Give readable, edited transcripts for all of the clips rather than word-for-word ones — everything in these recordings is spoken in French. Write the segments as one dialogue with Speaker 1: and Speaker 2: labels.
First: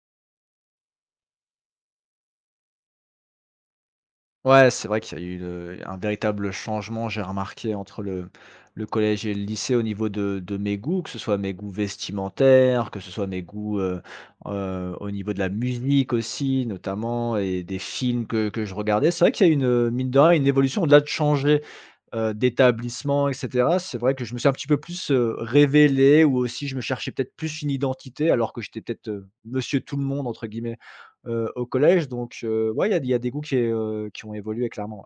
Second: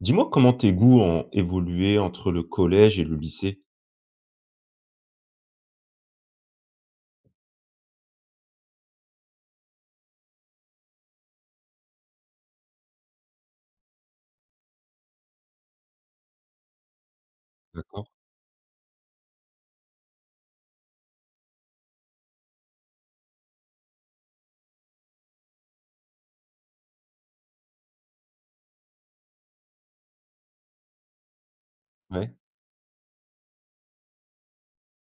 Speaker 1: Dis-moi comment tes goûts ont évolué entre le collège et le lycée?
Speaker 2: Ouais, c'est vrai qu'il y a eu, un véritable changement, j'ai remarqué entre le collège et le lycée au niveau de mes goûts, que ce soit mes goûts vestimentaires, que ce soit mes goûts, au niveau de la musique aussi notamment et des
Speaker 1: D'accord,
Speaker 2: films que je regardais. C'est vrai qu'il y a une, mine de rien, une évolution au-delà de changer, d'établissement et cetera. C'est vrai que je me suis un petit peu plus, révélé ou aussi je me cherchais peut-être plus une identité alors que j'étais peut-être, «monsieur tout le monde» entre guillemets, au collège.
Speaker 1: ouais,
Speaker 2: Donc ouais, il y a des goûts qui ont évolué clairement, ouais.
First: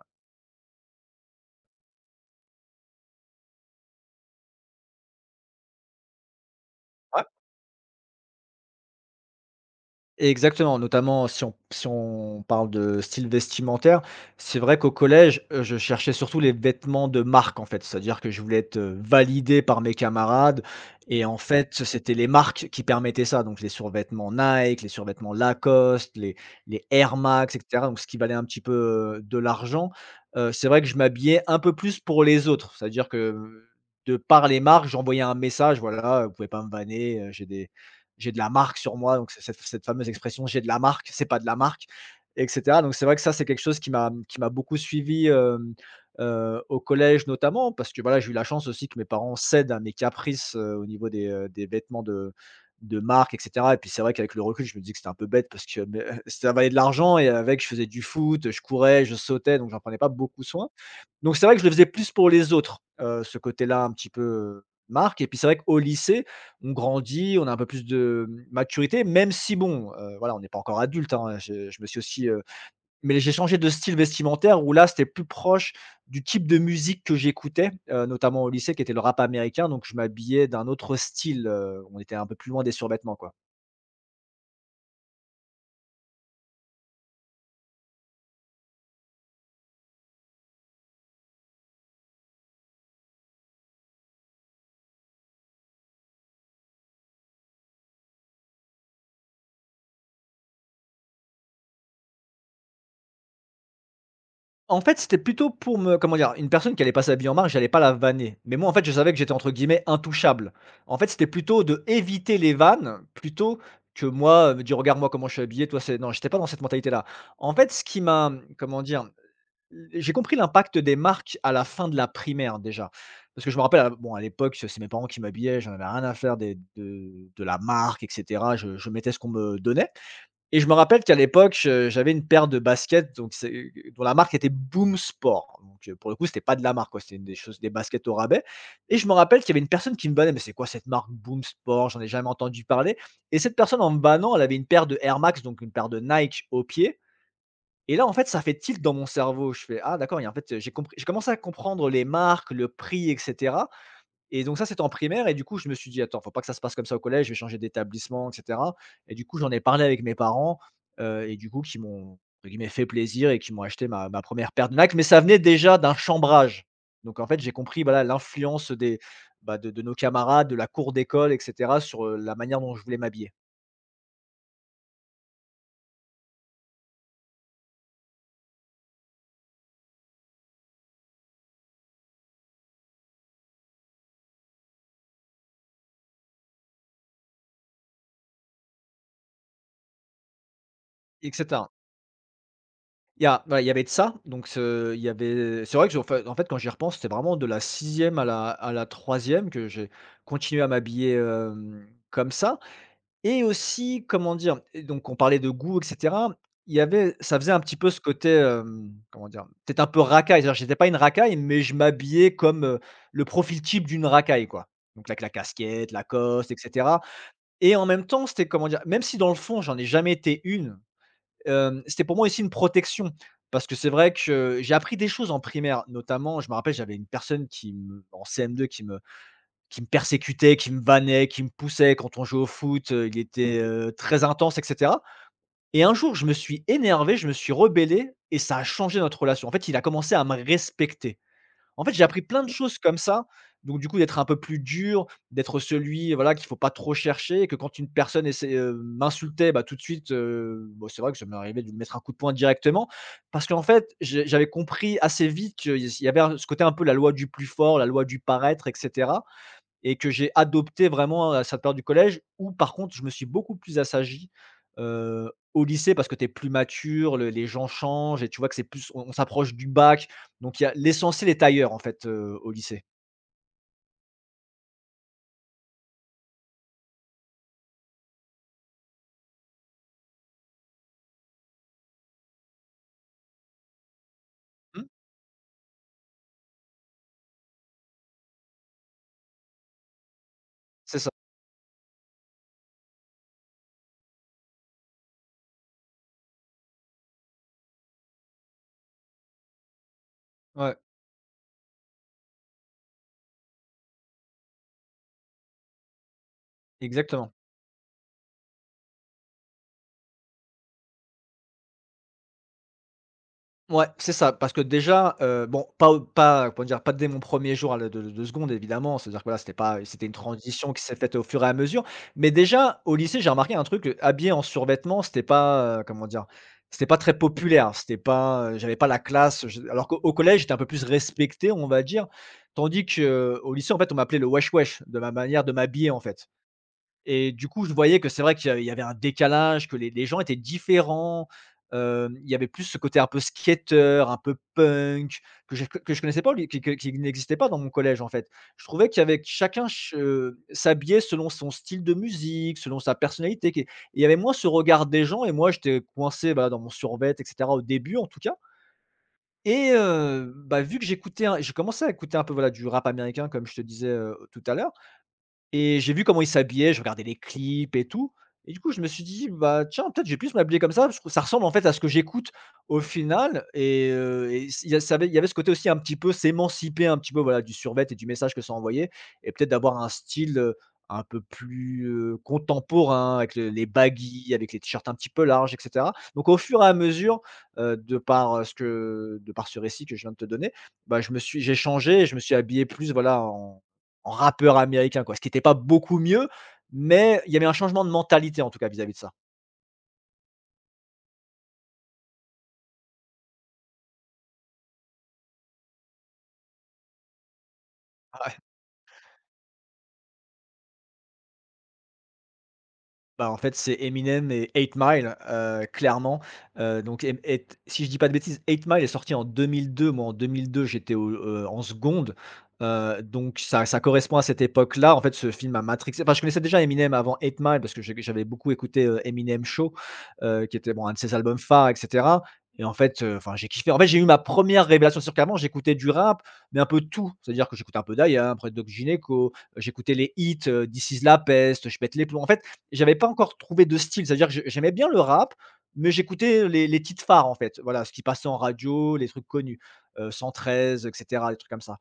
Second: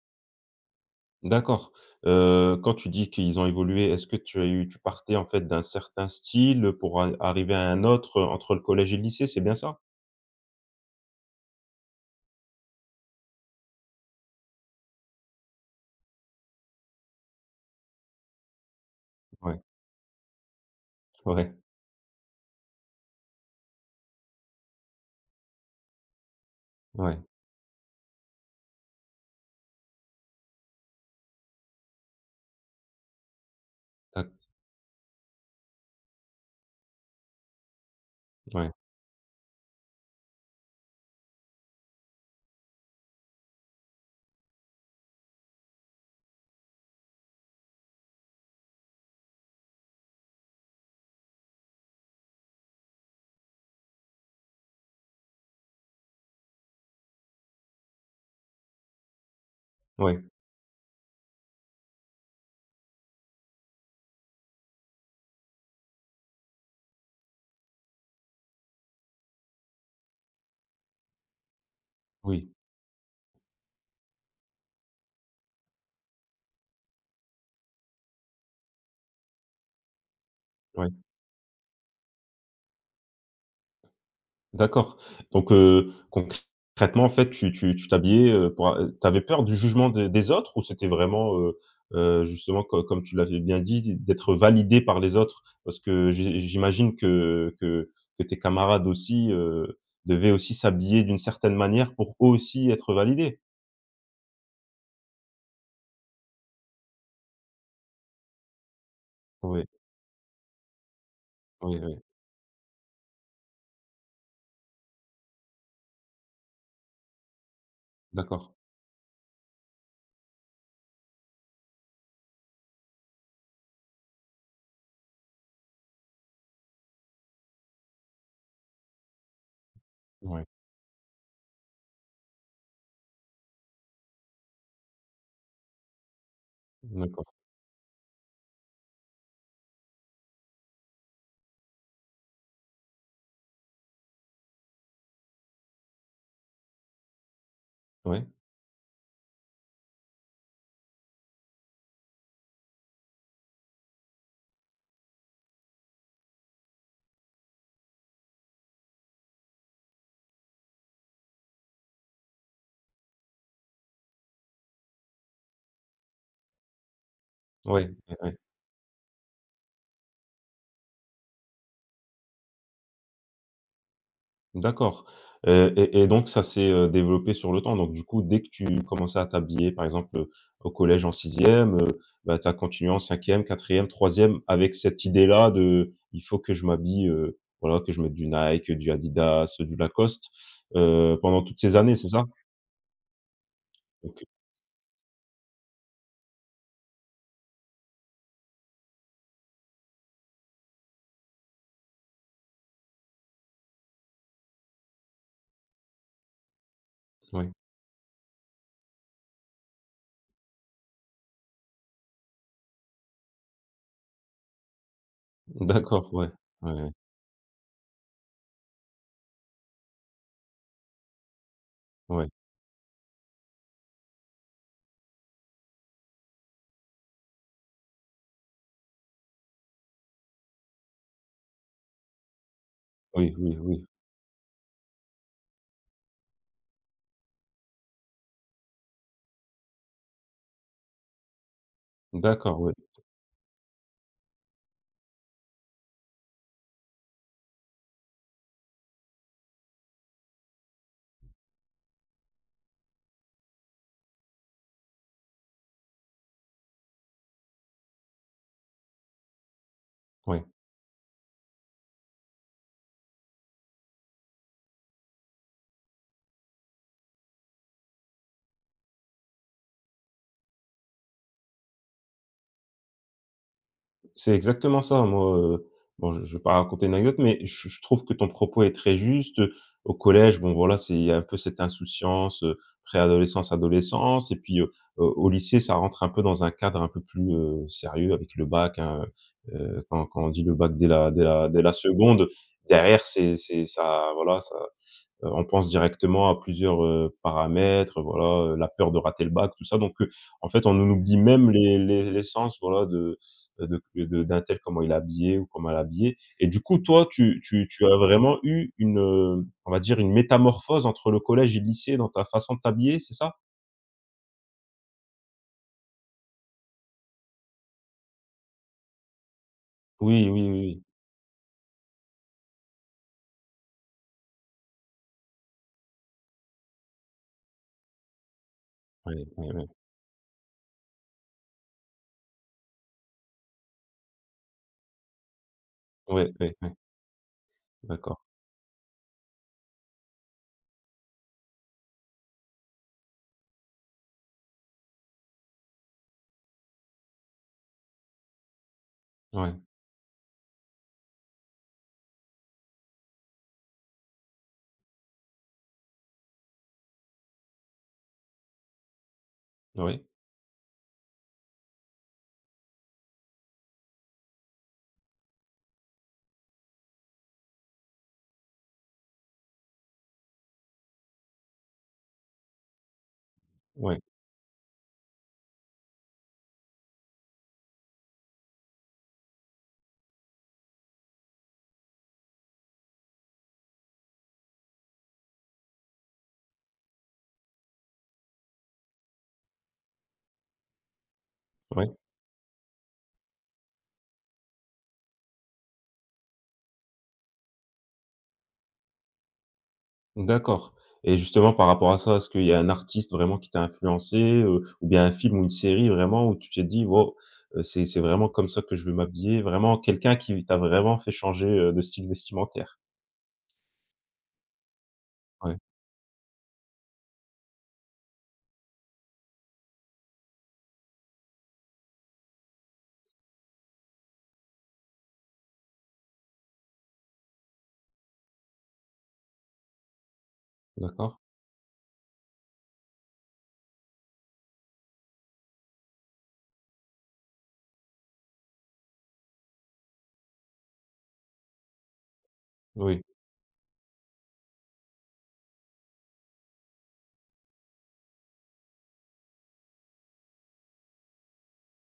Speaker 1: d'accord. Quand tu dis qu'ils ont évolué, est-ce que tu as eu tu partais en fait d'un certain style pour a arriver à un autre, entre le collège et le lycée, c'est bien ça?
Speaker 2: Exactement, notamment si on parle de style vestimentaire, c'est vrai qu'au collège, je cherchais surtout les vêtements de marque, en fait. C'est-à-dire que je voulais être,
Speaker 1: Ouais,
Speaker 2: validé par mes camarades et en
Speaker 1: ouais,
Speaker 2: fait, c'était les marques qui permettaient ça. Donc les survêtements Nike, les survêtements Lacoste, les Air
Speaker 1: ouais,
Speaker 2: Max et cetera, donc ce qui valait un petit peu, de l'argent. C'est vrai que je m'habillais un peu plus pour les autres. C'est-à-dire que, de
Speaker 1: d'ac
Speaker 2: par les marques, j'envoyais un message: «Voilà, vous pouvez pas me vanner, j'ai de la
Speaker 1: ouais,
Speaker 2: marque sur moi, donc c'est cette, cette fameuse expression j'ai de la marque, c'est pas de la marque, etc. Donc c'est vrai que ça, c'est quelque chose qui m'a beaucoup suivi au collège notamment, parce que voilà, j'ai eu la chance aussi que mes parents cèdent à mes caprices au niveau des vêtements de marque, etc. Et puis c'est vrai qu'avec le recul, je me dis que c'était un peu bête parce que mais, ça valait de l'argent et avec, je faisais du foot, je courais, je sautais, donc j'en prenais pas
Speaker 1: ouais.
Speaker 2: beaucoup soin. Donc c'est vrai que je le faisais plus pour les autres, ce côté-là un petit peu, marque. Et puis c'est vrai qu'au lycée, on grandit, on a un peu plus de, mmh, maturité, même si bon, voilà, on n'est pas encore adulte, hein, je me suis aussi,
Speaker 1: Oui,
Speaker 2: mais j'ai changé de style vestimentaire où là, c'était plus proche du type de musique que j'écoutais, notamment au lycée qui était le rap américain, donc je m'habillais d'un
Speaker 1: ouais,
Speaker 2: autre style, on était un peu plus loin des survêtements, quoi.
Speaker 1: d'accord. Donc, concrètement, en fait, tu t'habillais, pour tu avais peur du jugement des autres, ou c'était vraiment, justement, co comme tu l'avais bien dit, d'être validé par les autres? Parce que j'imagine que tes camarades aussi, devaient aussi s'habiller d'une certaine manière pour eux aussi être validés?
Speaker 2: En fait, c'était plutôt pour me, comment dire? Une personne qui allait passer la vie en marque, j'allais pas la vanner. Mais moi, en fait, je savais que j'étais entre
Speaker 1: Oui,
Speaker 2: guillemets «intouchable». En fait, c'était plutôt
Speaker 1: oui,
Speaker 2: de
Speaker 1: oui,
Speaker 2: éviter les vannes, plutôt que moi, me dire: «Regarde moi comment je suis habillé, toi c'est» non, j'étais pas dans cette mentalité-là. En fait, ce qui m'a, mmh,
Speaker 1: d'accord.
Speaker 2: comment dire? J'ai compris l'impact des marques à la fin de la primaire déjà. Parce que je me rappelle, à bon, à l'époque, c'est mes parents qui m'habillaient, j'en avais rien à faire des de la marque et cetera. Je mettais ce qu'on me donnait.
Speaker 1: Oui,
Speaker 2: Et je me rappelle qu'à l'époque, j'avais une paire de baskets donc c'est dont la marque était Boom Sport. Donc, pour le coup, c'était pas de la marque, quoi, c'était une
Speaker 1: d'accord.
Speaker 2: des choses, des baskets au rabais. Et je me rappelle qu'il y avait une personne qui me bannait: «Mais c'est quoi cette marque Boom Sport? J'en ai jamais entendu parler». Et cette personne, en me bannant, elle avait une paire de Air Max, donc une paire de Nike au pied. Et là, en
Speaker 1: Oui,
Speaker 2: fait, ça fait tilt dans mon cerveau. Je fais: «Ah d'accord» et en fait, j'ai commencé à comprendre les marques, le prix et cetera. Et donc ça, c'était en primaire et du coup, je me suis dit: «Attends, faut pas que ça se passe comme ça au collège, je vais changer d'établissement» et cetera. Et du coup, j'en ai parlé avec mes parents, et du coup, qui m'ont, entre guillemets, «fait plaisir» et qui m'ont acheté ma première paire de Nike, mais ça venait déjà d'un chambrage. Donc en fait, j'ai compris,
Speaker 1: oui.
Speaker 2: voilà,
Speaker 1: Ouais, ouais.
Speaker 2: l'influence des, bah, de nos camarades, de la cour d'école et cetera sur, la manière dont je voulais m'habiller
Speaker 1: D'accord. Et donc ça s'est, développé sur le temps. Donc du coup, dès que tu commençais à t'habiller, par exemple, au collège en sixième, e tu as continué en cinquième, quatrième, troisième, avec cette idée-là de: «Il faut que je m'habille, voilà, que je mette du Nike, du Adidas, du Lacoste»,
Speaker 2: et
Speaker 1: pendant toutes
Speaker 2: cetera.
Speaker 1: ces années, c'est ça?
Speaker 2: Il y avait de ça,
Speaker 1: OK,
Speaker 2: donc ce il y avait c'est vrai que je fai en fait, quand j'y repense, c'était vraiment de la sixième à la troisième que j'ai continué à m'habiller, hem, comme ça. Et aussi, comment dire? Et donc on parlait de goût et cetera. Il y avait ça
Speaker 1: ouais.
Speaker 2: faisait un petit peu ce côté, hem, comment dire? Peut-être un peu racaille, c'est-à-dire j'étais pas une racaille, mais je m'habillais comme, le profil type d'une racaille, quoi. Donc avec la casquette,
Speaker 1: D'accord, ouais,
Speaker 2: Lacoste et
Speaker 1: ouais, ouais,
Speaker 2: cetera. Et en même temps, c'était, comment dire? Même si dans le fond, j'en ai jamais été une, hem, c'était pour moi
Speaker 1: ouais.
Speaker 2: aussi une protection parce que c'est vrai que j'ai appris des choses en primaire, notamment, je me rappelle, j'avais une personne qui me en CM2 qui me persécutait, qui me vannait, qui me poussait quand on jouait au foot, il
Speaker 1: Oui, oui,
Speaker 2: était,
Speaker 1: oui.
Speaker 2: très intense et cetera. Et un jour, je me suis énervé, je me suis rebellé et ça a changé notre relation. En fait, il a commencé à me respecter. En fait, j'ai appris plein de
Speaker 1: D'accord, ouais,
Speaker 2: choses comme ça, donc du coup, d'être un peu plus dur, d'être celui, voilà, qu'il faut pas trop chercher et que quand une personne essaie, m'insultait, bah, tout de suite, bah, c'est vrai que ça m'est arrivé de lui mettre un coup de poing directement parce qu'en fait, j'avais compris assez vite qu'il y avait un ce côté un peu la loi du plus fort, la loi du paraître etc. Et que j'ai
Speaker 1: ouais.
Speaker 2: adopté vraiment à cette période du collège où par contre je me suis beaucoup plus assagi, au lycée parce que tu es plus mature, le les gens changent et tu vois que c'est plus, on s'approche du bac, donc il y a l'essentiel est ailleurs en fait, au lycée.
Speaker 1: C'est exactement ça. Moi, bon, je vais pas raconter une anecdote, mais je trouve que ton propos est très juste. Au collège, bon, voilà, c'est il y a un peu cette insouciance, préadolescence, adolescence, et puis,
Speaker 2: Mmh,
Speaker 1: au lycée, ça rentre un peu dans un cadre un peu plus, sérieux avec le bac, hein, heu quand on dit le bac dès
Speaker 2: c'est ça.
Speaker 1: la seconde, derrière, c'est ça, voilà, ça. On pense directement à plusieurs, paramètres, voilà, la peur de rater le bac, tout ça, donc en fait,
Speaker 2: Ouais,
Speaker 1: on nous oublie même les l'essence, voilà, de d'un tel, comment il est habillé ou comment elle est habillée, et du coup, toi,
Speaker 2: exactement.
Speaker 1: tu as vraiment eu une, on va dire une métamorphose entre le collège et le lycée dans ta façon de t'habiller, c'est ça?
Speaker 2: Ouais, c'est ça, parce que déjà, bon, pas comment dire? Pas dès mon premier jour à la de seconde évidemment, c'est-à-dire que voilà, c'était pas c'était une
Speaker 1: Oui, oui,
Speaker 2: transition qui
Speaker 1: oui,
Speaker 2: s'est faite au fur et à mesure. Mais déjà, au lycée, j'ai remarqué un truc, habillé en survêtement, c'était pas, comment dire? C'était pas très populaire, c'était pas, j'avais pas la
Speaker 1: oui.
Speaker 2: classe,
Speaker 1: Oui,
Speaker 2: je
Speaker 1: oui.
Speaker 2: alors qu'au au collège, j'étais un peu plus respecté, on va dire. Tandis que au lycée, en fait, on m'appelait le wesh wesh de ma manière de m'habiller, en
Speaker 1: Ouais,
Speaker 2: fait.
Speaker 1: ouais, ouais. Ouais, ouais, ouais.
Speaker 2: Et du coup, je voyais que
Speaker 1: D'accord.
Speaker 2: c'est vrai qu'il y avait un décalage, que les gens étaient différents. Hem, il y avait plus ce côté un peu skater, un peu punk, que je connaissais pas, lui, qui n'existait pas dans mon collège, en fait. Je trouvais qu'il y avait que
Speaker 1: Ouais.
Speaker 2: chacun ch s'habillait selon son style de musique, selon sa personnalité qui et il y avait moins ce regard des gens et moi, j'étais coincé, bah, dans mon survêt et cetera, au début, en tout cas. Et
Speaker 1: Oui.
Speaker 2: bah, vu que j'ai commencé à écouter un peu, voilà, du rap américain, comme je te disais, tout à l'heure, et j'ai vu comment ils s'habillaient, je regardais les clips et tout. Et du coup, je me suis dit: «Bah, tiens, peut-être je vais plus m'habiller comme ça, parce que ça ressemble en fait à ce que j'écoute au final»
Speaker 1: Ouais.
Speaker 2: et s il y a ça avait il y avait ce côté aussi un petit peu s'émanciper un petit peu, voilà, du survêt et du message que ça envoyait et peut-être d'avoir un style, un peu plus, contemporain avec le les baggy, avec les t-shirts un petit peu larges et cetera. Donc au fur et à mesure, de par, ce que de par ce récit que je viens de te donner, bah, je me suis j'ai
Speaker 1: Ouais.
Speaker 2: changé et je me suis habillé plus, voilà, en rappeur américain quoi, ce qui était pas beaucoup mieux, mais il y avait un changement de mentalité en tout cas vis-à-vis de ça.
Speaker 1: D'accord, et justement par rapport à ça, est-ce qu'il y a un artiste vraiment qui t'a influencé, ou bien un film ou une série vraiment où tu t'es dit: «Wow, c'est vraiment comme ça que je veux m'habiller»? Vraiment quelqu'un qui t'a vraiment fait changer, de style vestimentaire?
Speaker 2: Bah, en fait, c'est Eminem et Eight Mile,
Speaker 1: Ouais,
Speaker 2: clairement, donc et si je dis pas de bêtises, Eight Mile est sorti en 2002. Moi, en 2002, j'étais au en seconde, donc ça correspond à cette époque-là. En fait, ce film m'a matrixé. Enfin, je connaissais déjà Eminem avant Eight Mile parce que j'avais beaucoup écouté, Eminem Show, qui était, bon, un de ses
Speaker 1: d'accord.
Speaker 2: albums phares et cetera et en fait, enfin, j'ai kiffé. En fait, j'ai eu ma première révélation, sur à qu'avant, j'écoutais du rap, mais un peu tout. C'est-à-dire que j'écoutais un peu d'Ayam, après Doc Gineco. J'écoutais les hits, This Is La Peste, Je Pète les plombs. En fait, j'avais
Speaker 1: Oui,
Speaker 2: pas encore trouvé de style. C'est-à-dire que je j'aimais bien le rap, mais j'écoutais les titres phares, en fait. Voilà, ce qui passait en radio, les trucs connus, 113, et cetera, des trucs comme ça.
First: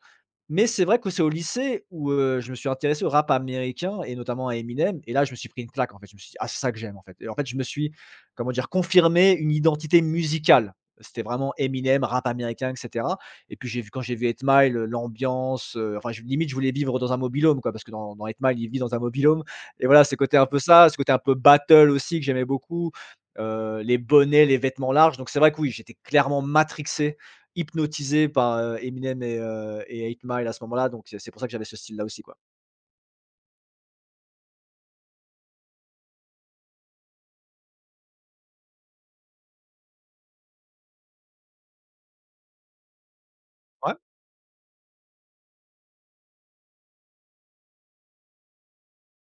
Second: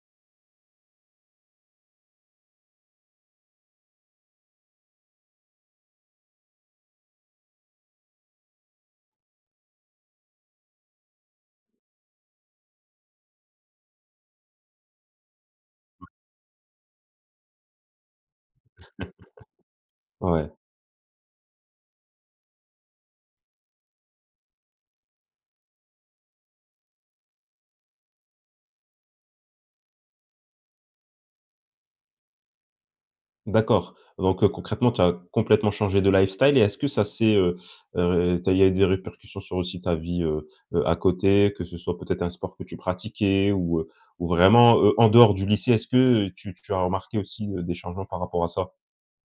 Speaker 2: Mais c'est vrai que c'est au lycée où, je me suis intéressé au rap américain et notamment à Eminem et là je me suis pris une claque en fait. Je me suis dit: «Ah c'est ça que j'aime en fait» et en fait je me suis, comment dire? Confirmé une identité musicale. C'était vraiment Eminem, rap américain et cetera et puis j'ai vu quand j'ai vu Eight Mile, l'ambiance, enfin je limite je voulais vivre dans un mobilhome quoi parce que dans Eight Mile, il vit dans un mobilhome. Et voilà c'est côté un
Speaker 1: ouais.
Speaker 2: peu ça, ce côté un peu battle aussi que j'aimais beaucoup, les bonnets, les vêtements larges donc c'est vrai que oui, j'étais clairement matrixé. Hypnotisé par, Eminem et 8 Mile à ce moment-là, donc c'est pour ça que j'avais ce style-là aussi, quoi.
Speaker 1: D'accord, donc concrètement, tu as complètement changé de lifestyle, et est-ce que tu as il y a eu des répercussions sur aussi ta vie, à côté, que ce soit peut-être un sport que tu pratiquais,
Speaker 2: Ouais.
Speaker 1: ou vraiment, en dehors du lycée? Est-ce que tu as remarqué aussi, des changements par rapport à ça?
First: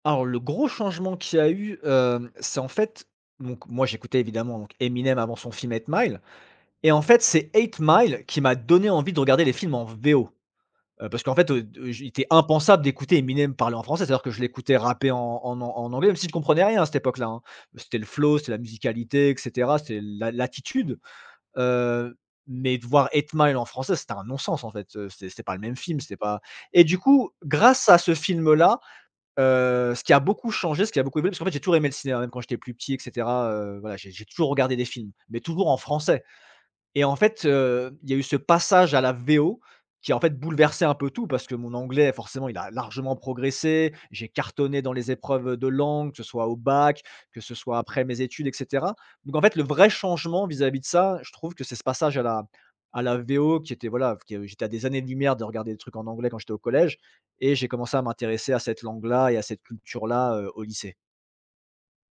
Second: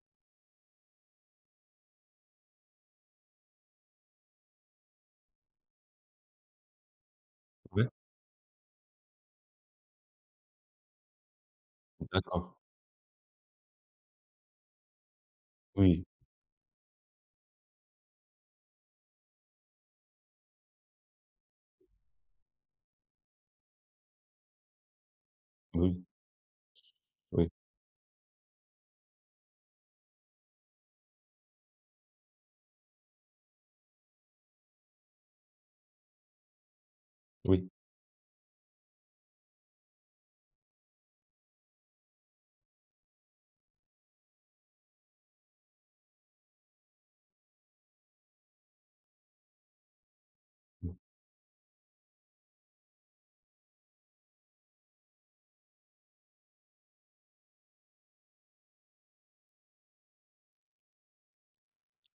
Speaker 2: Alors le gros changement qu'il y a eu, c'est en fait donc moi j'écoutais évidemment donc Eminem avant son film Eight Mile et en fait c'est Eight
Speaker 1: Ouais?
Speaker 2: Mile qui m'a donné envie de regarder les films en VO, parce qu'en fait, de j il était
Speaker 1: D'accord.
Speaker 2: impensable d'écouter Eminem parler en français. C'est-à-dire que je l'écoutais rapper en
Speaker 1: Oui,
Speaker 2: anglais, même si je comprenais rien à cette époque-là, hein. C'était le flow, c'était la musicalité et cetera, c'était l'attitude. Heu, mais de voir Eight Mile en français, c'était un non-sens en fait, c'est pas le même
Speaker 1: oui,
Speaker 2: film,
Speaker 1: oui,
Speaker 2: c'était pas. Et du coup, grâce à ce film-là, ce qui a beaucoup changé, ce qui a beaucoup évolué parce qu'en fait, j'ai toujours aimé le cinéma, même quand j'étais plus petit et cetera, voilà, j'ai toujours regardé des films, mais toujours en français. Et en fait,
Speaker 1: oui.
Speaker 2: il y a eu ce passage à la VO qui a, en fait, bouleversé un peu tout parce que mon anglais, forcément, il a largement progressé. J'ai cartonné dans les épreuves, de langue, que ce soit au bac, que ce soit après mes études et cetera. Donc en fait, le vrai changement vis-à-vis de
Speaker 1: Oui.
Speaker 2: ça, je trouve que c'est ce passage à la VO qui était, voilà, qui j'étais à des années-lumière de regarder des trucs en anglais quand j'étais au collège et j'ai commencé à m'intéresser à cette langue-là et à cette culture-là, au lycée.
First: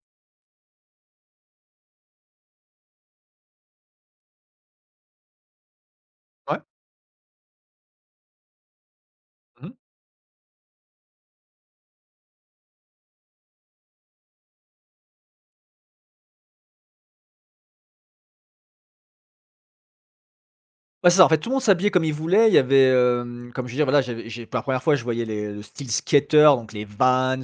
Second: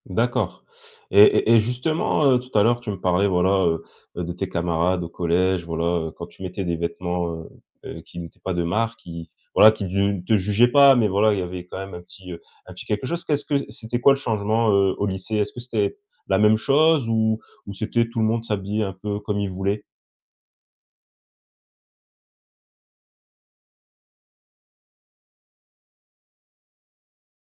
Speaker 1: D'accord. Et justement, tout à l'heure, tu me parlais, voilà, de tes camarades au collège, voilà, quand tu
Speaker 2: Ouais.
Speaker 1: mettais des vêtements, qui n'étaient pas de marque, qui, voilà,
Speaker 2: Mmh.
Speaker 1: qui ne te jugeaient pas, mais voilà, il y avait quand même un petit quelque chose. Qu'est-ce que c'était, quoi, le changement, au lycée? Est-ce que c'était la même chose, ou c'était tout le monde s'habillait un peu comme il voulait?
Speaker 2: Bah, c'est ça, en fait, tout le monde s'habillait comme il voulait. Il y avait, comme je veux dire, voilà, j'ai pour la première fois, je voyais les le style skater, donc les Vans,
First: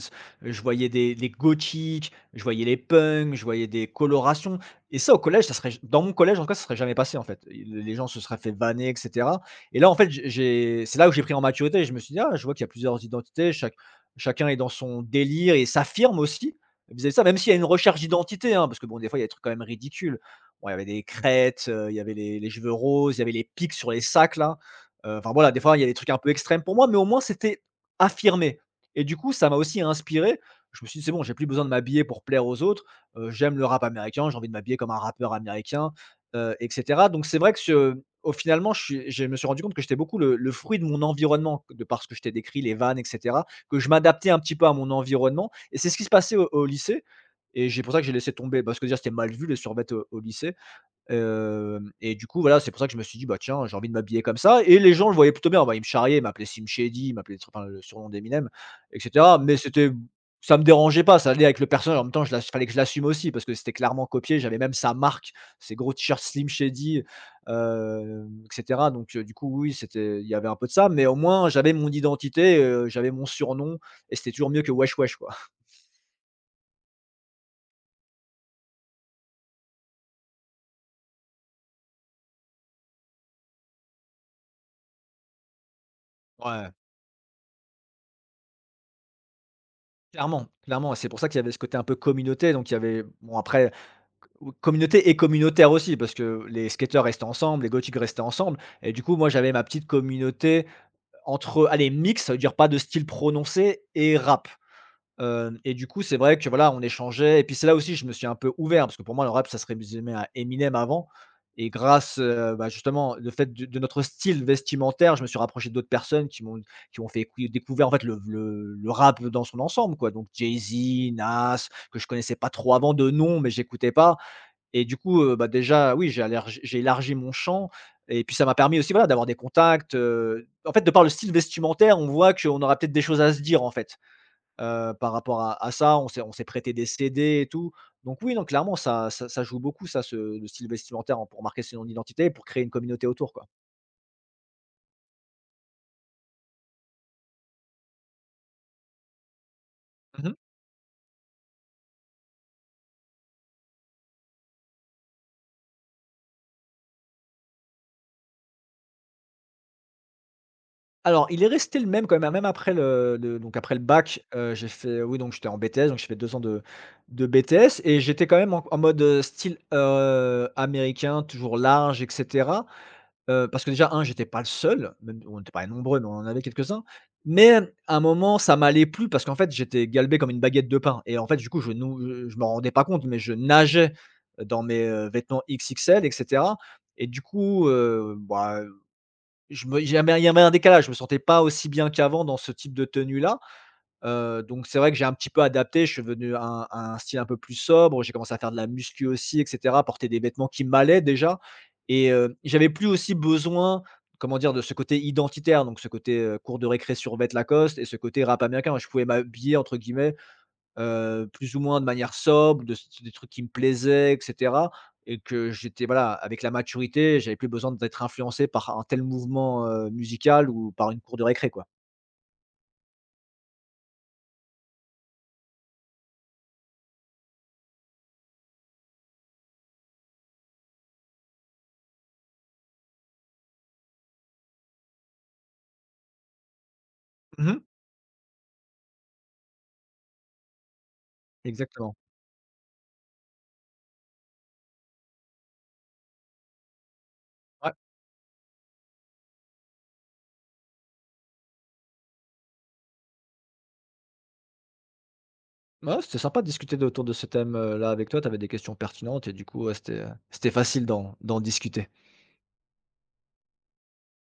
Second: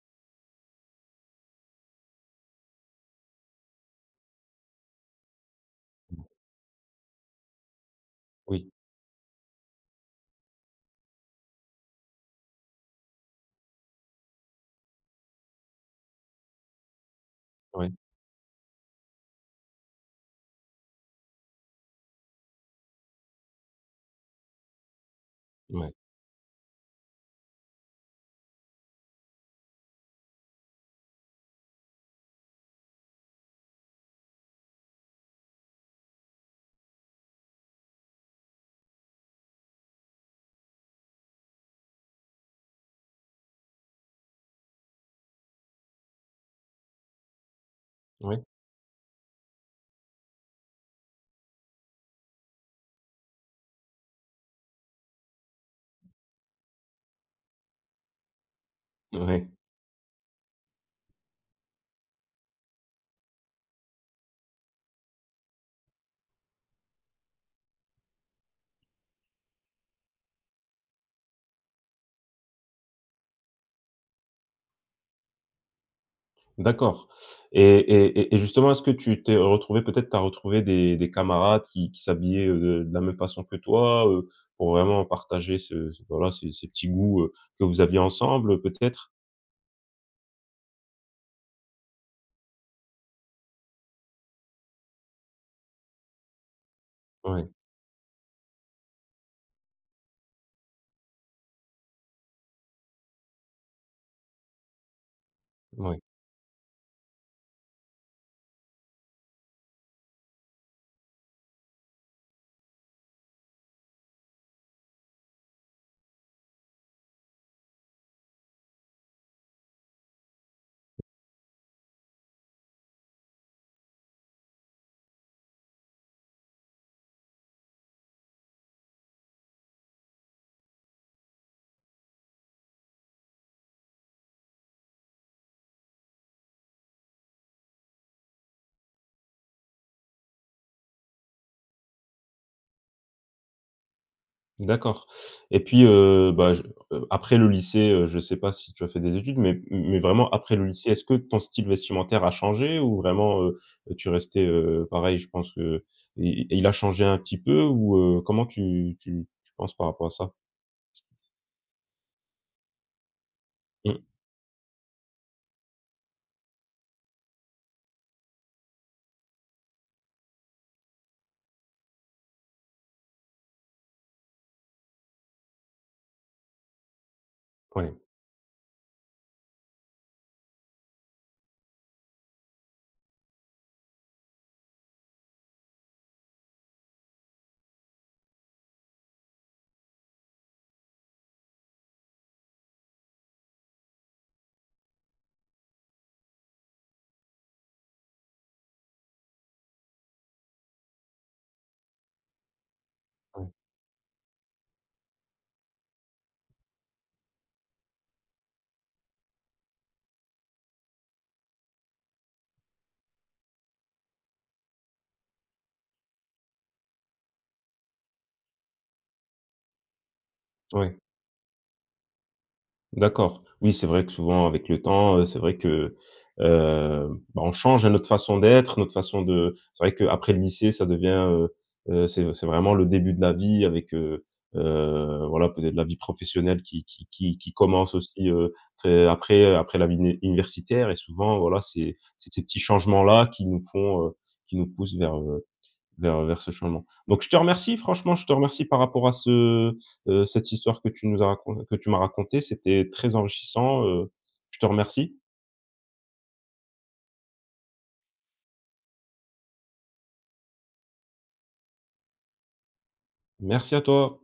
Speaker 2: je voyais des gothiques, je voyais les punks, je voyais des colorations et ça, au collège, ça serait dans mon collège, en tout cas, ça serait jamais passé, en fait. Et les gens se seraient fait
Speaker 1: Oui,
Speaker 2: vanner et cetera et là, en fait, j'ai c'est là où j'ai pris en maturité. Et je me suis dit: «Ah, je vois qu'il y a plusieurs identités, chaque chacun est dans son délire et s'affirme aussi vis-à-vis de ça», même s'il y a une
Speaker 1: oui,
Speaker 2: recherche d'identité, hein, parce que bon, des fois, il y a des trucs quand même ridicules. Bon, il y avait des crêtes, il y avait les cheveux roses, il y avait les pics sur les sacs là. Enfin voilà, des fois, il y a des
Speaker 1: oui,
Speaker 2: trucs un peu extrêmes pour moi, mais au moins c'était affirmé et du coup, ça m'a aussi inspiré. Je me suis dit: «C'est bon, j'ai plus besoin de m'habiller pour plaire aux autres. J'aime le rap américain, j'ai envie de m'habiller comme un rappeur américain», et cetera. Donc c'est vrai que ce au finalement, je me suis rendu compte que j'étais beaucoup le fruit de mon environnement, de parce que je t'ai décrit, les vannes et cetera, que je m'adaptais un petit peu à mon environnement et c'est ce qui se passait au lycée et c'est pour ça que j'ai laissé
Speaker 1: oui.
Speaker 2: tomber, bah, parce que déjà, c'était mal vu les survêtements, au lycée. Hem Et du coup, voilà, c'est pour ça que je me suis dit: «Bah, tiens, j'ai envie de m'habiller comme ça» et les gens le voyaient plutôt bien. Bah, ils me charriaient, ils m'appelaient Slim Shady, ils m'appelaient tr enfin, le surnom d'Eminem et
Speaker 1: Ouais,
Speaker 2: cetera,
Speaker 1: ouais.
Speaker 2: mais c'était ça me dérangeait pas, ça allait avec le personnage. En même temps, je fallait que je l'assume aussi parce que c'était clairement copié. J'avais même sa marque, ses gros t-shirts Slim Shady, et cetera donc du coup, oui, c'était il y avait un peu de ça, mais au moins j'avais mon identité, j'avais mon surnom et c'était toujours mieux que Wesh Wesh, quoi.
Speaker 1: D'accord. Et justement, est-ce que tu as retrouvé des camarades qui s'habillaient, de la même façon que toi, pour vraiment partager ce voilà, ces
Speaker 2: Ouais,
Speaker 1: petits goûts, que vous aviez ensemble, peut-être?
Speaker 2: clairement, clairement et c'est pour ça qu'il y avait ce côté un peu communauté donc il y avait bon après. Ou communauté et communautaire aussi, parce que les skateurs restaient
Speaker 1: Ouais,
Speaker 2: ensemble, les gothiques restaient ensemble et du coup, moi, j'avais ma petite communauté entre allez, mix ça veut dire pas de style prononcé et rap. Hem Et du
Speaker 1: ouais,
Speaker 2: coup, c'est vrai que voilà, on échangeait et puis c'est là aussi, je me suis un peu ouvert parce que pour moi, le rap, ça se résumait à Eminem avant et grâce, bah, justement, le fait de notre style vestimentaire, je me suis rapproché d'autres personnes qui m'ont fait écouter découvert en fait le rap dans son ensemble quoi, donc Jay-Z, Nas, que je connaissais pas trop avant de nom, mais j'écoutais pas et du coup, bah, déjà, oui, j'ai élargi mon champ et puis ça m'a permis aussi, voilà, d'avoir des contacts, en fait, de par le style vestimentaire, on voit qu'on aura peut-être des choses à se dire, en fait, par rapport à ça. On s'est prêté des CD et tout. Donc oui, donc clairement, ça joue beaucoup ça, ce le style vestimentaire en pour marquer son identité et pour créer une communauté autour, quoi.
Speaker 1: d'accord. Et puis, bah, je après le lycée, je ne sais pas si tu as fait des études, mais vraiment
Speaker 2: Mmh.
Speaker 1: après le lycée, est-ce que ton style vestimentaire a changé ou vraiment, tu restais, pareil? Je pense que i il a changé un petit peu, ou, comment tu penses par rapport à ça?
Speaker 2: Alors, il est resté le même quand même, hein, même après le donc après le
Speaker 1: Mmh.
Speaker 2: bac, j'ai fait oui, donc j'étais en BTS, donc j'ai fait 2 ans de BTS et j'étais quand même en mode, style, américain, toujours large et cetera. Parce que déjà un j'étais pas le seul, même on n'était pas nombreux, mais on en avait quelques-uns. Mais
Speaker 1: Oui,
Speaker 2: à un moment, ça m'allait plus parce qu'en fait, j'étais galbé comme une baguette de pain et en fait, du coup, je m'en rendais pas compte, mais je nageais dans mes, vêtements XXL et cetera et du coup, bah je me il y avait un décalage, je me sentais pas aussi bien qu'avant dans ce type de tenue-là, donc c'est vrai que j'ai un petit peu adapté, je suis devenu un à un style un peu plus sobre, j'ai commencé à faire de la muscu aussi et cetera, porter des vêtements qui m'allaient déjà et j'avais plus aussi
Speaker 1: oui,
Speaker 2: besoin, comment dire, de ce côté identitaire, donc ce côté, cours de récré sur survêt Lacoste et ce côté rap américain. Je pouvais m'habiller entre guillemets plus ou moins de manière sobre, de des trucs qui me plaisaient et cetera et que j'étais voilà, avec la maturité, j'avais plus besoin d'être influencé par un tel mouvement, musical ou par
Speaker 1: oui,
Speaker 2: une cour de récré, quoi.
Speaker 1: d'accord. Oui, c'est vrai que souvent avec le temps, c'est vrai que, heu, bah, on change, hein, notre façon d'être, notre façon de c'est vrai qu'après le lycée, c'est vraiment le début de la vie avec, voilà, peut-être la vie professionnelle qui
Speaker 2: Mmh.
Speaker 1: commence aussi, très après, la vie universitaire, et souvent, voilà,
Speaker 2: Exactement.
Speaker 1: c'est ces petits changements-là qui nous font, qui nous poussent vers, vers ce changement. Donc je te
Speaker 2: Ouais.
Speaker 1: remercie, franchement, je te remercie par rapport à ce, cette histoire que tu nous as racon que tu m'as racontée. C'était très enrichissant, je te remercie.
Speaker 2: Ouais, c'était sympa de discuter de autour de ce thème, là avec toi. Tu avais des questions pertinentes et du coup, ouais, c'était, c'était facile d'en discuter.
Speaker 1: Merci à toi.